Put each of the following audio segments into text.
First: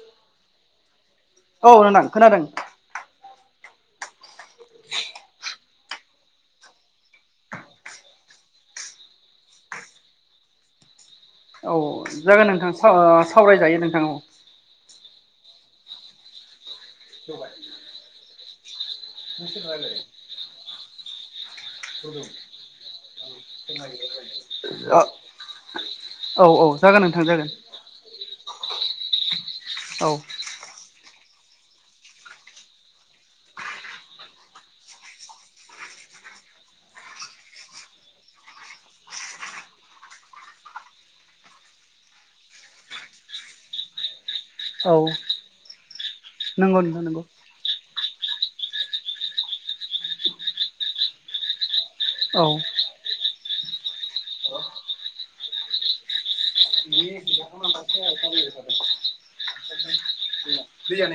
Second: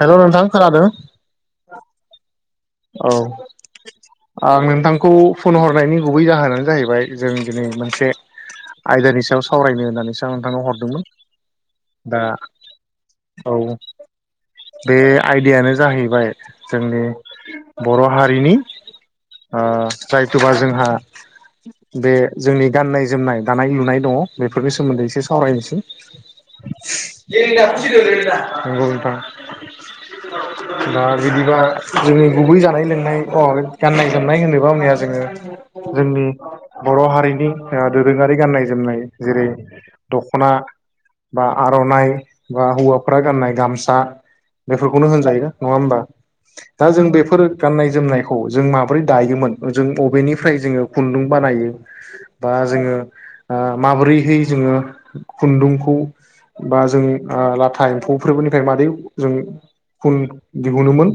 Hello नोंथां खोनादों औ नोथां खोनादों औ आं नोंथांखौ फन हरनायनि गुबै जाहोनानो जाहैबाय जों दिनै मोनसे आयदानि सायाव सावरायनो होननानैसो आं नोंथांनाव हरदोंमोन ‌। औ जागोन नोंथां सा ओ औ सावराय जायो नोंथां औ बे आयदायानो जाहैबाय जोंनि बर' हारिनि ओ जायथुबा जोंहा बे जोंनि गाननाय जोमनाय दानाय लुनाय दङ बेफोरनि औ सोमोन्दै एसे सावरायनोसै। औ औ जागोन नोंथां जागोन नंगौ नोंथां औ दा बिदिबा जोङो गुबै जानाय लोंनाय अ गाननाय जोमनाय होनोब्ला [unintelligible] जोङो जोंनि बर' हारिनि ओ दोरोङारि गाननाय जोमनाय जेरै दखना बा आर'नाइ बा हौवाफ्रा गाननाय गामसा औ बेफोरखौनो होनजायो नङा होमबा नंगौ दा नोंथां जों नंगौ बेफोर गाननाय जोमनायखौ जों माबोरै दायोमोन जों बबेनिफ्राय जोङो खुन्दुं बानायो ‌ औ बा जोङो ओ माबोरैहै जोङो खुन्दुंखौ बा जों ओ लाथा एम्फौफोरबोनिफ्राय मादै जों खुन दिहुनोमोन।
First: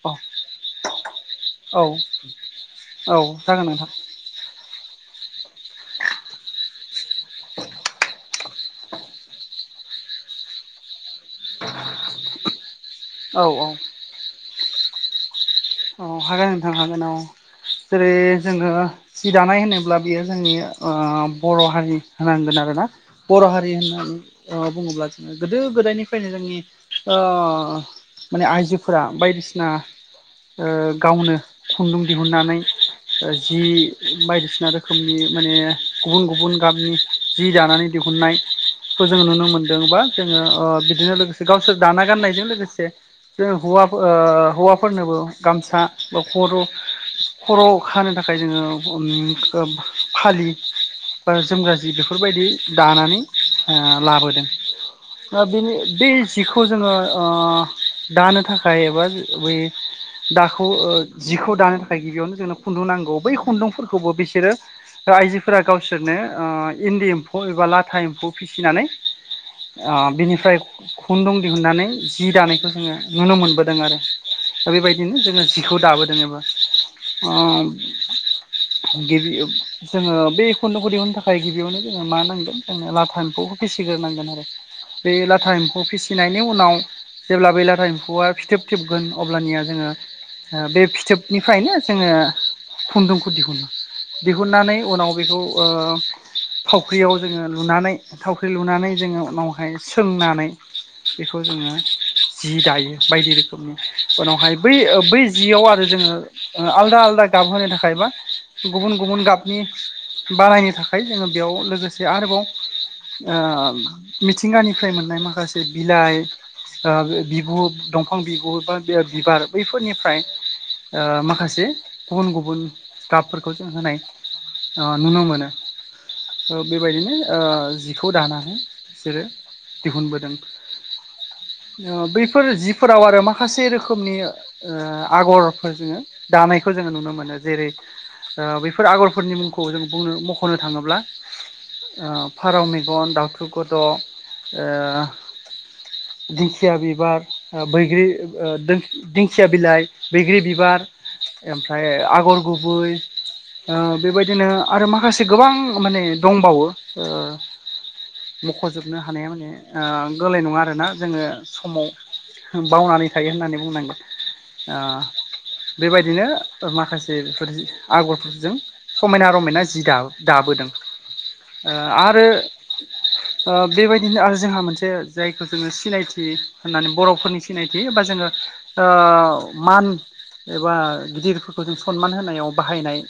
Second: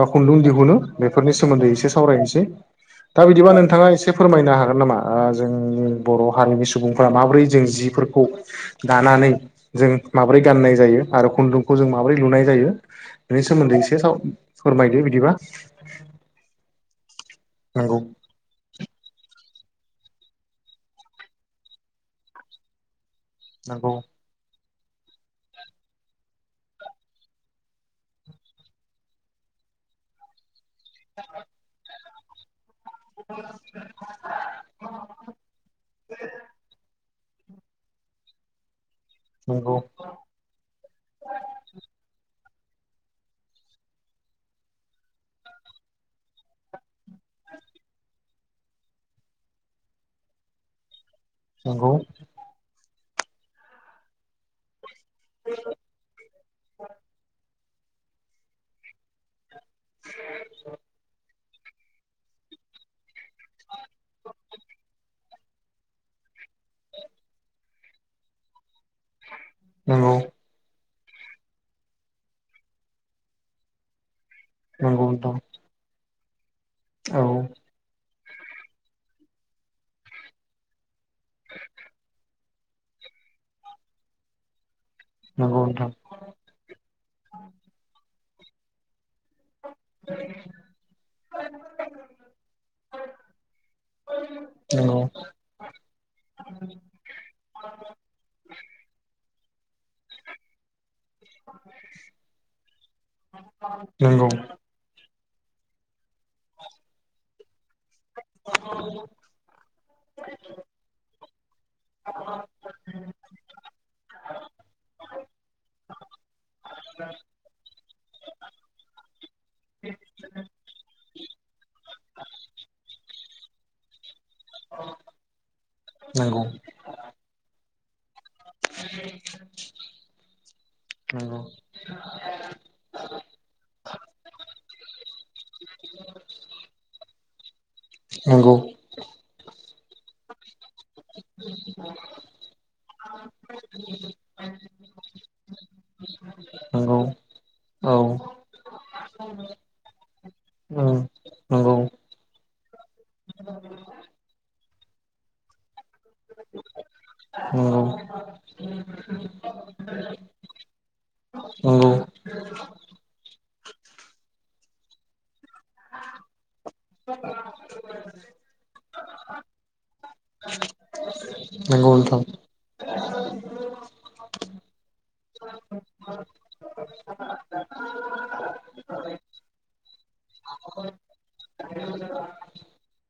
बा औ खुन्दुं दिहुनो बेफोरनि सोमोन्दै औ एसे सावरायनोसै औ दा बिदिबा जागोन नोंथाङा नोंथां एसे से फोरमायनो हागोन नामा आ जों बर' हारिनि सुबुंफ्रा माबोरै जों जिफोरखौ दानानै जों माबोरै गाननाय जायो आरो खुन्दुंखौ जों माबोरै लुनाय जायो। बेनि औ औ सोमोन्दै एसे साव फोरमायदो बिदिबा औ हागोन नोंथां हागोन औ नंगौ जेरै जोङो सि दानाय होनोब्ला बियो जोंनि ओ बर' हारि होनांगोन आरोना बर' हारि नंगौ होननानै ओ बुङोब्ला जोङो गोदो गोदायनिफ्रायनो जोंनि ओ माने आइजोफोरा बायदिसिना ओ गावनो खुन्दुं दिहुननानै ओ जि बायदिसिना रोखोमनि माने गुबुन गुबुन गाबनि जि दानानै दिहुननाय। खौ जोंङो नुनो नंगौ मोनदों बा जोङो ओ बिदिनो लोगोसे गावसोर दाना गाननायजों लोगोसे जों हौवाफ ओ हौवाफोरनोबो गामसा बा खर' खर' खानो थाखाय जोङो अन फालि बा नंगौ जोमगाज्रि बेफोरबायदि दानानै ओ लाबोदों। बेनि बे जिखौ जोङो दानो थाखाय एबा बै दाखौ जिखौ दानो थाखाय गिबियावनो जोंनो खुन्दुं नांगौ बै खुन्दुंफोरखौबो बिसोरो आइजोफोरा गावसोरनो इन्दि एम्फौ एबा लाथा एम्फौ फिसिनानै ओ नंगौ बिनिफ्राय खुन्दुं दिहुननानै जि दानायखौ जोङो नुनो मोनबोदों आरो। दा नोंगौ बेबायदिनो नोंथां। जोङो जिखौ दाबोदों एबा अ औ गिबि जोङो बेखुन्द'खौ दिहनो थाखाय गिबियावनो जोङो मा नांगोन जोङो लाथा एम्फौखौ फिसिग्रोनांगोन आरो बे लाथा नंगौ एम्फौखौ नोंथां फिसि फिनायनि उनाव जेब्ला बेैलाथा एम्फौआ फिथोब थोबगोन अब्लानिया जोङो बे फिथोबनिफ्रायनो जोङो खुन्दुंखौ दिहुनो दिहुननानै नंगौ उनाव बेखौ ओ थावख्रियाव जोङो लुनानै थावख्रि लुनानै जोङो उनावहाय सोंनानै बेखौ जोङो जि दायो बायदि रोखोमनि नंगौ उनावहाय बै- बै जियाव आरो जोङो आलदा आलदा गाबहोनो थाखा खाय बा गुबुन गुबुन गाबनि बानायनो थाखाय जोङो बेयाव लोगोसे आरोबाव मिथिंगानिफ्राय मोननाय माखासे बिलाइ आ बिगु दंफां बिगु बा बिबार बैफोरनिफ्राय ओ माखासे गुबुन गुबुन गाबफोरखौ जों होनाय अ नुनो मोनो नंगौ बेबायदिनो ओ जिखौ दानानै बिसोरो दिहुनबोदों बैफोर जिफोराव आरो माखासे रोखोमनि आगर जोङो दानायखौ जोङो नुनो मोनो जेरै ओ नंगौ बै फोर आगरफोरनि मुंखौ जों बुंनो मख'नो थाङोब्ला फारौ मेगन दाउथु गद' ओ नंगौ दिंखिया बिबार ओ औ बैग्रि दो दिं खिया बिलाइ, बैग्रि बिबार, उम नंगौ ओमफ्राय आगर गुबै ओ बेबायदिनो आरो माखासे गोबां माने दंबावो ओ नंगौ मख'जोबनो हानाया माने गोरलै नङा आरोना जोङो समाव बावनानै थायो होननानै बुंनांगोन। ओ बेबायदिनो माखासे बेफोर आगरफोरजों समायना रमायना जि दा- दाबोदों। नंगौ नोंथां आरो बेबायदिनो आरो जोंहा मोनसे जायखौ जोङो सिनायथि होननानै बर'फोरनि सिनायथि बा जोङो ओ मान एबा गिदिरफोरखौ जों सनमान होनायाव बाहायनाय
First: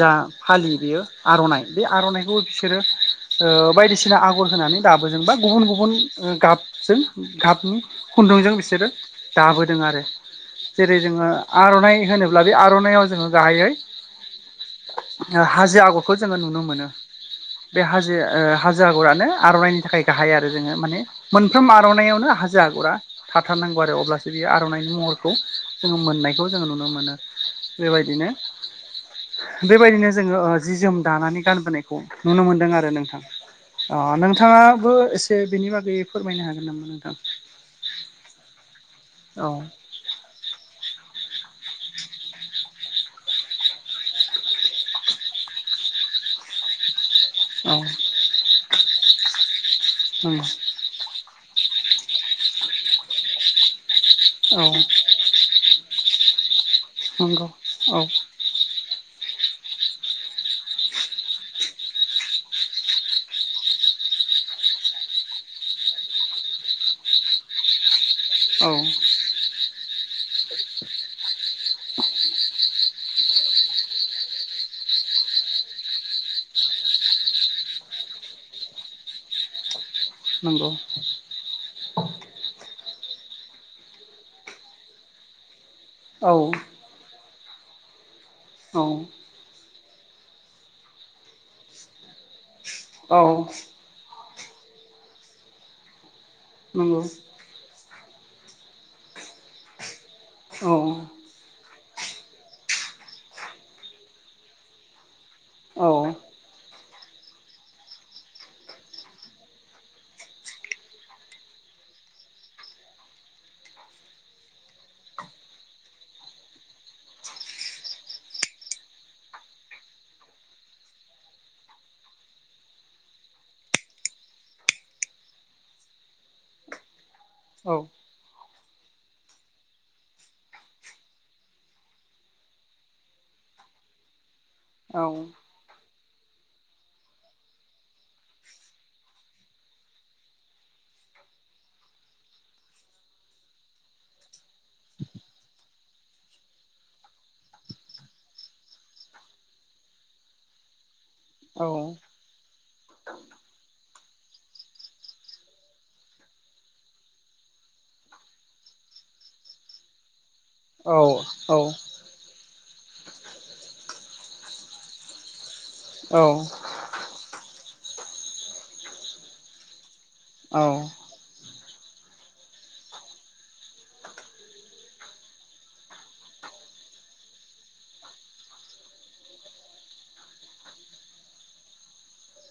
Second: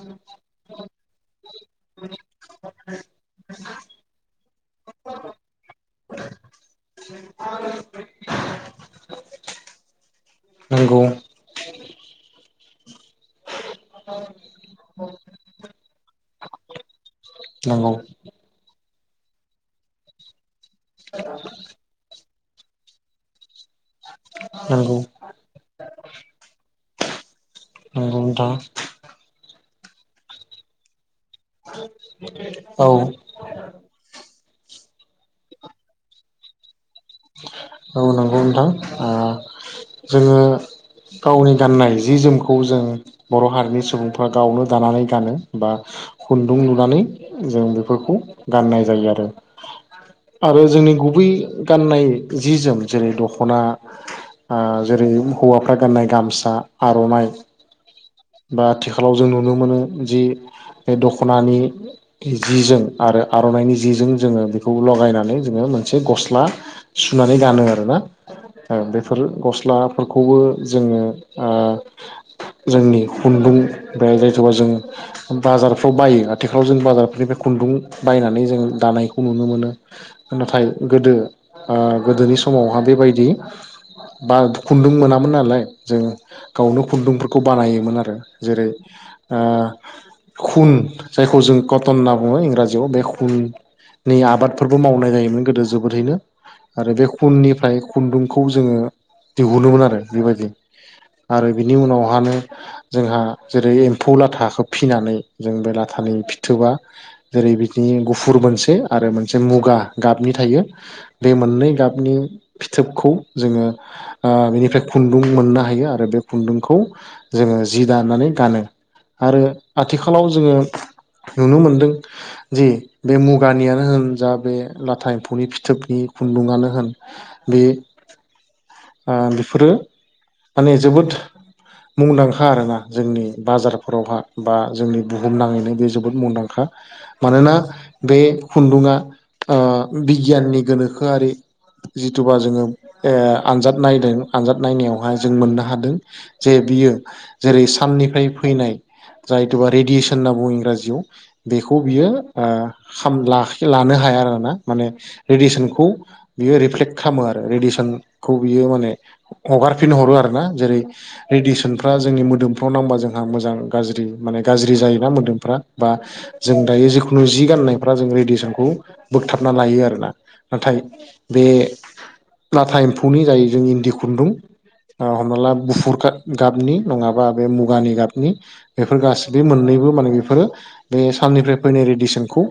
जा फालि बेयो आर'नाइ बे आर'नाइखौबो बिसोरो ओ बायदिसिना आगर होनानै दाबोजों बा गुबुन गुबुन गाबजों गाबनि खुन्दुंजों बिसोरो दाबोदों आरो। जेरै नंगौ जोङो आर'नाइ होनोब्ला बे आर'नाइाव जोङो गाहायै हाजो आगरखौ जोङो नुनो मोनो। बे नंगौ नंगौ हाजो हाजो आगरानो आर'नाइनि थाखाय गाहाय आरो जोङो माने मोनफ्रोम आर'नाइावनो हाजो आगरा थाथारनांगौ आरो अब्लासो बे आर'नाइनि नंगौ महरखौ जोङो मोननायखौ जोङो नुनो मोनो। बेबायदिनो नोंथां बेबायदिनो जोङो जि जोम दानानै गानबोनायखौ नुनो मोनदों औ आरो नोंथां। अ नोंथाङाबो एसे बेनि बागै फोरमायनो हागोन नामा नोंथां। औ नंगौ नोंथां आ औ। जोङो गावनि गाननाय जि जोमखौ जों बर' हारिनि सुबुंफ्रा गावनो दानानै गानो बा खुन्दुं लुनानै जों औ बेफोरखौ गाननाय जायो आरो आरो जोंनि गुबै गाननाय जि-जोम जेरै दख'ना ओ जेरै-हौवाफ्रा गाननाय गामसा, आर'नाइ नंगौ औ बा आथिखालाव जों नुनो मोनो जि बे दख'नानि जि-जोम आरो आर'नाइनि जिजों जोंङो बेखौ लगायनानै जोंङो मोनसे गस्ला सुनानै गानो आरो ना। नंगौ औ बे फोर गस्लाफोरखौबो जोंङो जोंनि खुन्दुं बे जायखोवबा जों बाजारफोराव बायो। आथिखालाव जों बाजारफोरनिफ्राय खुन्दुं बायनानै जोंङो दानायखौ नुनो मोनो। नाथाय नंगौ गोदो, ओ गोदोनि समावहाय बेबायदि बा खुन्दुं मोनामोन नालाय, जों औ गावनो खुन्दुंफोरखौ बानायोमोन आरो। जेरै- औ ओ खुन जायखौ जों कटन होनना बुंङो इंराजि बे औ खुननि आबादफोरबो मावनाय जायोमोन गोदो जोबोदैनो। आरो नंगौ बे खुननिफ्राय खुन्दुंखौ जोंङो दिहुनोमोन आरो। बेबायदि। औ आरो बिनि उनावहानो जोंहा जेरै- एम्फौ लाथाखौ फिसिनानै जों बे औ लााथानि फि फिथोबआ जेरै- बिदिनो गुफुर मोनसे आरो मोनसे मुगा गाबनि थायो। बे मोननै गाबनि फिथोबखौ जोंङो ओ बेनिफ्राय खुन्दुं मोननो हायो। आरो बे खुन्दुंखौ जोंङो जि दानानै गानो। आरो आथिखालाव जोंङो नुनो मोनदों। जि बे मुगानियानो होन जा, बे लाथा एम्फौनि फिथोबनि खुन्दुंआनो होन बे औ ओ बेफोरो माने, जोबोद मुंदांखा आरोना ‌। जोंनि बाजारफोरावहाय बा औ जोंनि बुहुम नांङैनो बे जोबोद मुंदांखा। मानोना, बे खुन्दुंङा बिगियाननि गोनोखोआरि जिथुबा जोंङो ओ आनजाद नायदों, आनजाद नायनायावहाय जों मोननो हादों। जे बियो जेरै-साननिफ्राय फैनाय जायथुबा रेडियेसन होनना बुंङो इंराजिआव। औ बेखौ औ बियो ओ खामलाखोव लानो हाया आरो ना। माने रेडिसनखौव बियो रिफ्लेक्ट खालामो आरो। रेडिसन खौ बियो माने हगारफिन हरो आरो ना। जेरै- औ औ औ रेडियेसनफ्रा जोंनि मोदोम आव नांबा जोंहा मोजां, गाज्रि माने गाज्रि जायोना मोदोमफ्रा। बा जों दायो खुननिजि गाननायफ्रा जों रेडियेसनखौ बोगथाबना लायो आरो ना। नाथाय बे-लाथा एम्फौनि जाय जों इन्दि खुन्दुं हमना ला, गुफुर गाबनि नङाबा बे मुगानि गाबनि बेफोर गासिबो मोननैबो माने बेफोरो बे साननिफ्राय फैनाय रेडियेसनखौ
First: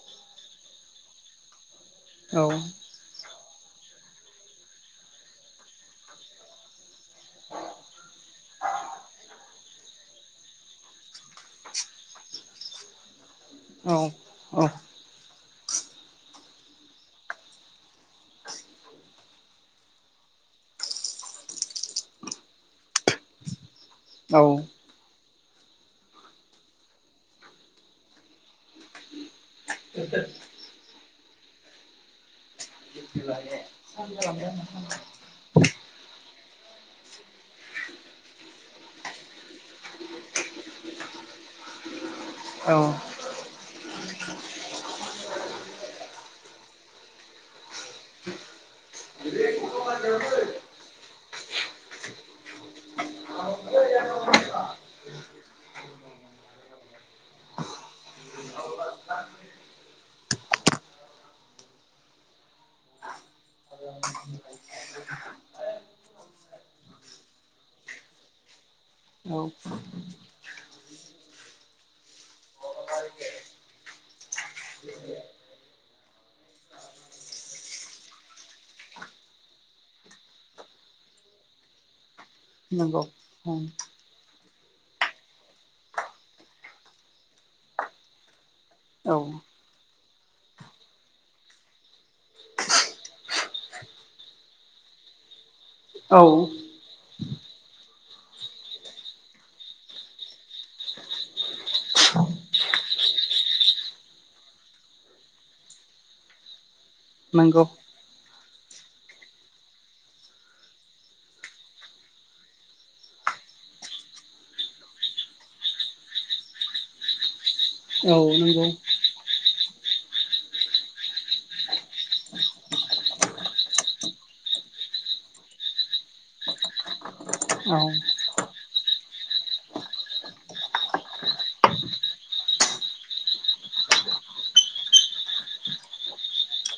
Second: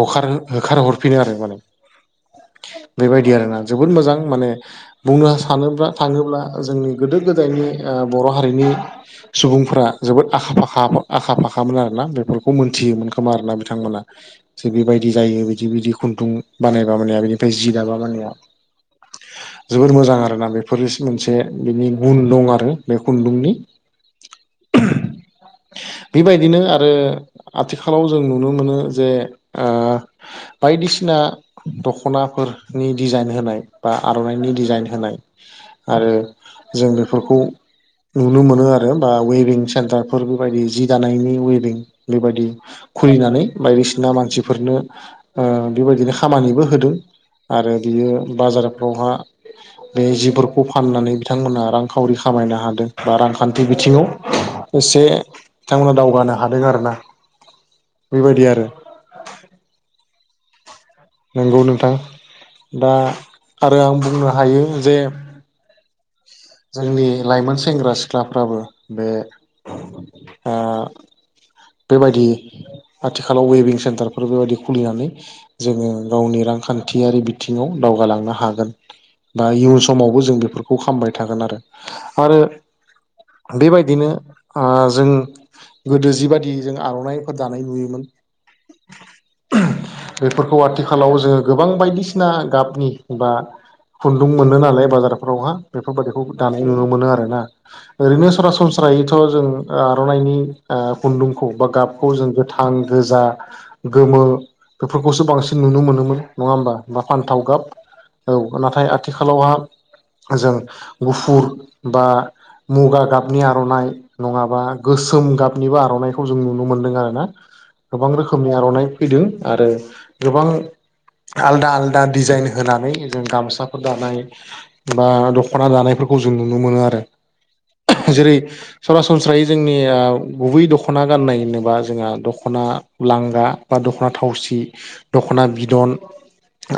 हगार, होखार हरफिनो आरो माने। औव। बेबायदि आरोना। जोबोद मोजां माने बुंनो सानोब्ला, थांङोब्ला जोंनि गोदो- गोदायनि बर' हारिनि सुबुंफोरा जोबोद आखा-फाखा, आखा फाखामोन आरोना बेफोरखौ मोनथियोमोन खोमा आरोना बिथांमोना। थिग बेबायदि जायो। बिदि-बिदि खुन्दुं बानायबा मानया बेनिफ्राय जि दाबा मानेया जोबोर मोजां आरोना। बेफोर मोनसे बिनि गुन दं आरो बे खुन्दुंनि। औव। बेबायदिनो आरो आथिखालाव जों नुनो मोनो जे ओ बायदिसिना दख'नाफोरनि डिजाइन होनाय बा आर'नाइनि डिजाइन होनाय आरो जों बेफोरखौ नुनो मोनो आरो बा उयभिं सेन्टारफोर बेबायदि जि दानायनि उयभिं बेबायदि खुलिनानै बायदिसिना मानसिफोरनो ओ बेबायदिनो खामानिबो होदों आरो बियो बाजारफ्रावहा बे जिफोरखौ फाननानै बिथांमोना रांखावरि खामायनो हादों बा रांखान्थि बिथिङाव एसे बिथांमोना दावगानो हादों आरोना बेबायदि आरो नंगौ नोंथां दा आरो आं बुंनो हायो जे जोंनि लाइमोन सेंग्रा सिख्लाफ्राबो बे ओ बेबायदि आथिखालाव उयभिं सेन्टारफोर बेबायदि खुलिनानै जोङो गावनि रांखान्थियारि बिथिङाव दावगालांनो हागोन बा इयुन समावबो जों बेफोरखौ खामबाय थागोन आरो आरो नंगौ औ बेबायदिनो ओ जों गोदो जिबायदि जों आर'नाइफोर दानाय नुयोमोन औ औ औ बेफोरखौ आथिखालाव जोङो गोबां बायदिसिना गाबनि बा खुन्दुं मोनो नालाय बाजारफोरावहा नंगौ औ बेफोरबायाददिखौ दानाय नुनो मोनो आरोना ओरैनो सरासनस्रायैथ' जों आर'नाइनि ओ खुन्दुंखौ बा गाबखौ जों गोथां गोजा गोमो बेफोरखौसो बांसिन नुनो मोनोमोन नङा होमबा बा फानथाव गाब नंगौ औ नाथाय आथिखालावहा जों गुफुर बा मुगा गाबनि आर'नाइ नङाबा गोसोम गाबनिबो आर' नाय जों नुनो मोन्दों आरो ना। गोबां रोखोमनि आर'नाइ फैदों आरो गोबां आलदा आलदा डिजाइन होनानै जों गामसाफोर दानाय बा दख'ना दानायफोरखौ जों नुनो मोनो आरो [unintelligible] जेरै सरासनस्रायै जोंनि गुबै दख' ना गाननाय होनोबा जोंहा दख'ना लांगा बा दख'ना थावसि दख'ना बिदन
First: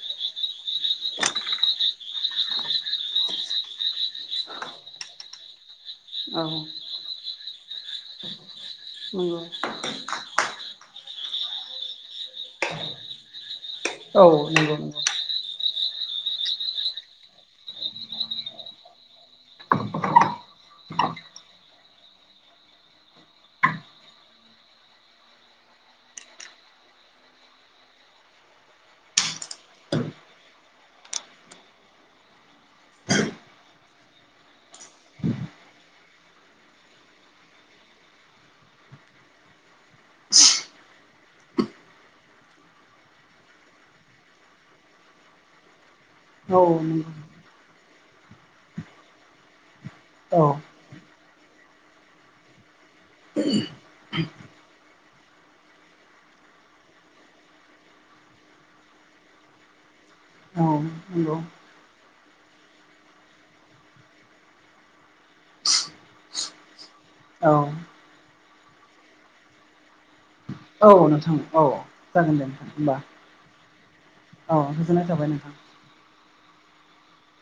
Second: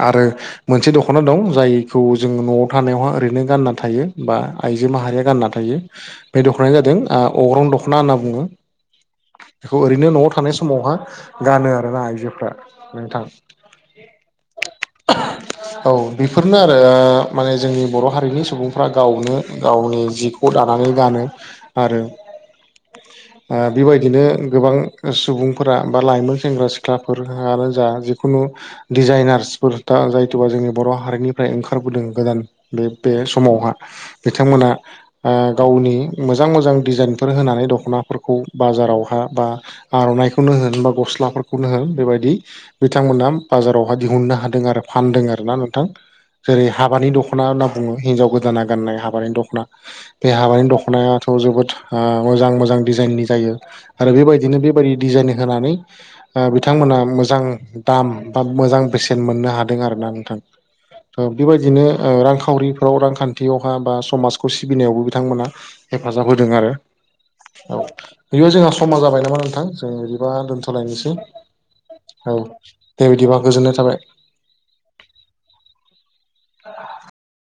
आरो मोनसे दख'ना दं जायखौ जों न'आव थानायावहा ओरैनो गानना थायो बा आइजो माहारिया गानना थायो। बे दख'नाया जादों ओ अग्रं दख'ना होनना बुङो बेखौ ओरैनो न'आव थानाय समावहा गानो आरोना आइजोफ्रा नोंथां औ नंगौ [unintelligible] औ बेफोरनो आरो माने जोंनि बर' हारिनि सुबुंफ्रा गावनो गावनि जि खौ दानानै गानो आरो ओ बेबायदिनो गोबां सुबुंफोरा बा लाइमोन सेंग्रा सिख्लाफोरानो जा जिखुनु दिडजाइनार्सफोर दा जायथबा जोंनि बर' हारिनिफ्राय ओंखारबोदों गोदान बे बे समावहा बिथांमोना ओ गावनि मोजां मोजां डिजाइनफोर होनानै दख'नाफोर खौ बाजारावहा बा आर'नाइखौनो होन बा गस्लाफोरखौनो होन बेबायदि बिथांमोना बाजारावहाय दिहुननो हादों आरो फानदों आरोना नोंथां। औ जेरै- हाबानि नंगौ दख ना होनना बुङो हिन्जाव गोदाना गाननाय हाबानि दख'ना बे औ हाबानि दख'नायाथ' जोबोद मोजां मोजां डिजाइननि जायो आरो बेबायदिनो बेबायदि डिजाइनिं होनानै बिथांमोना मोजां दाम बा मोजां बेसेन मोननो हादों आरोना नोंथां नंगौ बेबायदिनो औ रांखावरिफ्राव रांखान्थियावहा बा समाजखौ सिबिनायावबो बिथांमोना हेफाजाब होदों आरो। औ बेयाव जोंहा समा जाबाय नामा नोंथां! जों बिदिबा नोंथां औ थ'लायनोसै नोंथां औ औ जागोन दे नोंथां होमबा दे बिदिबा गोजोननाय थाबाय औ गोजोननाय थाबाय नोंथां [unintelligible]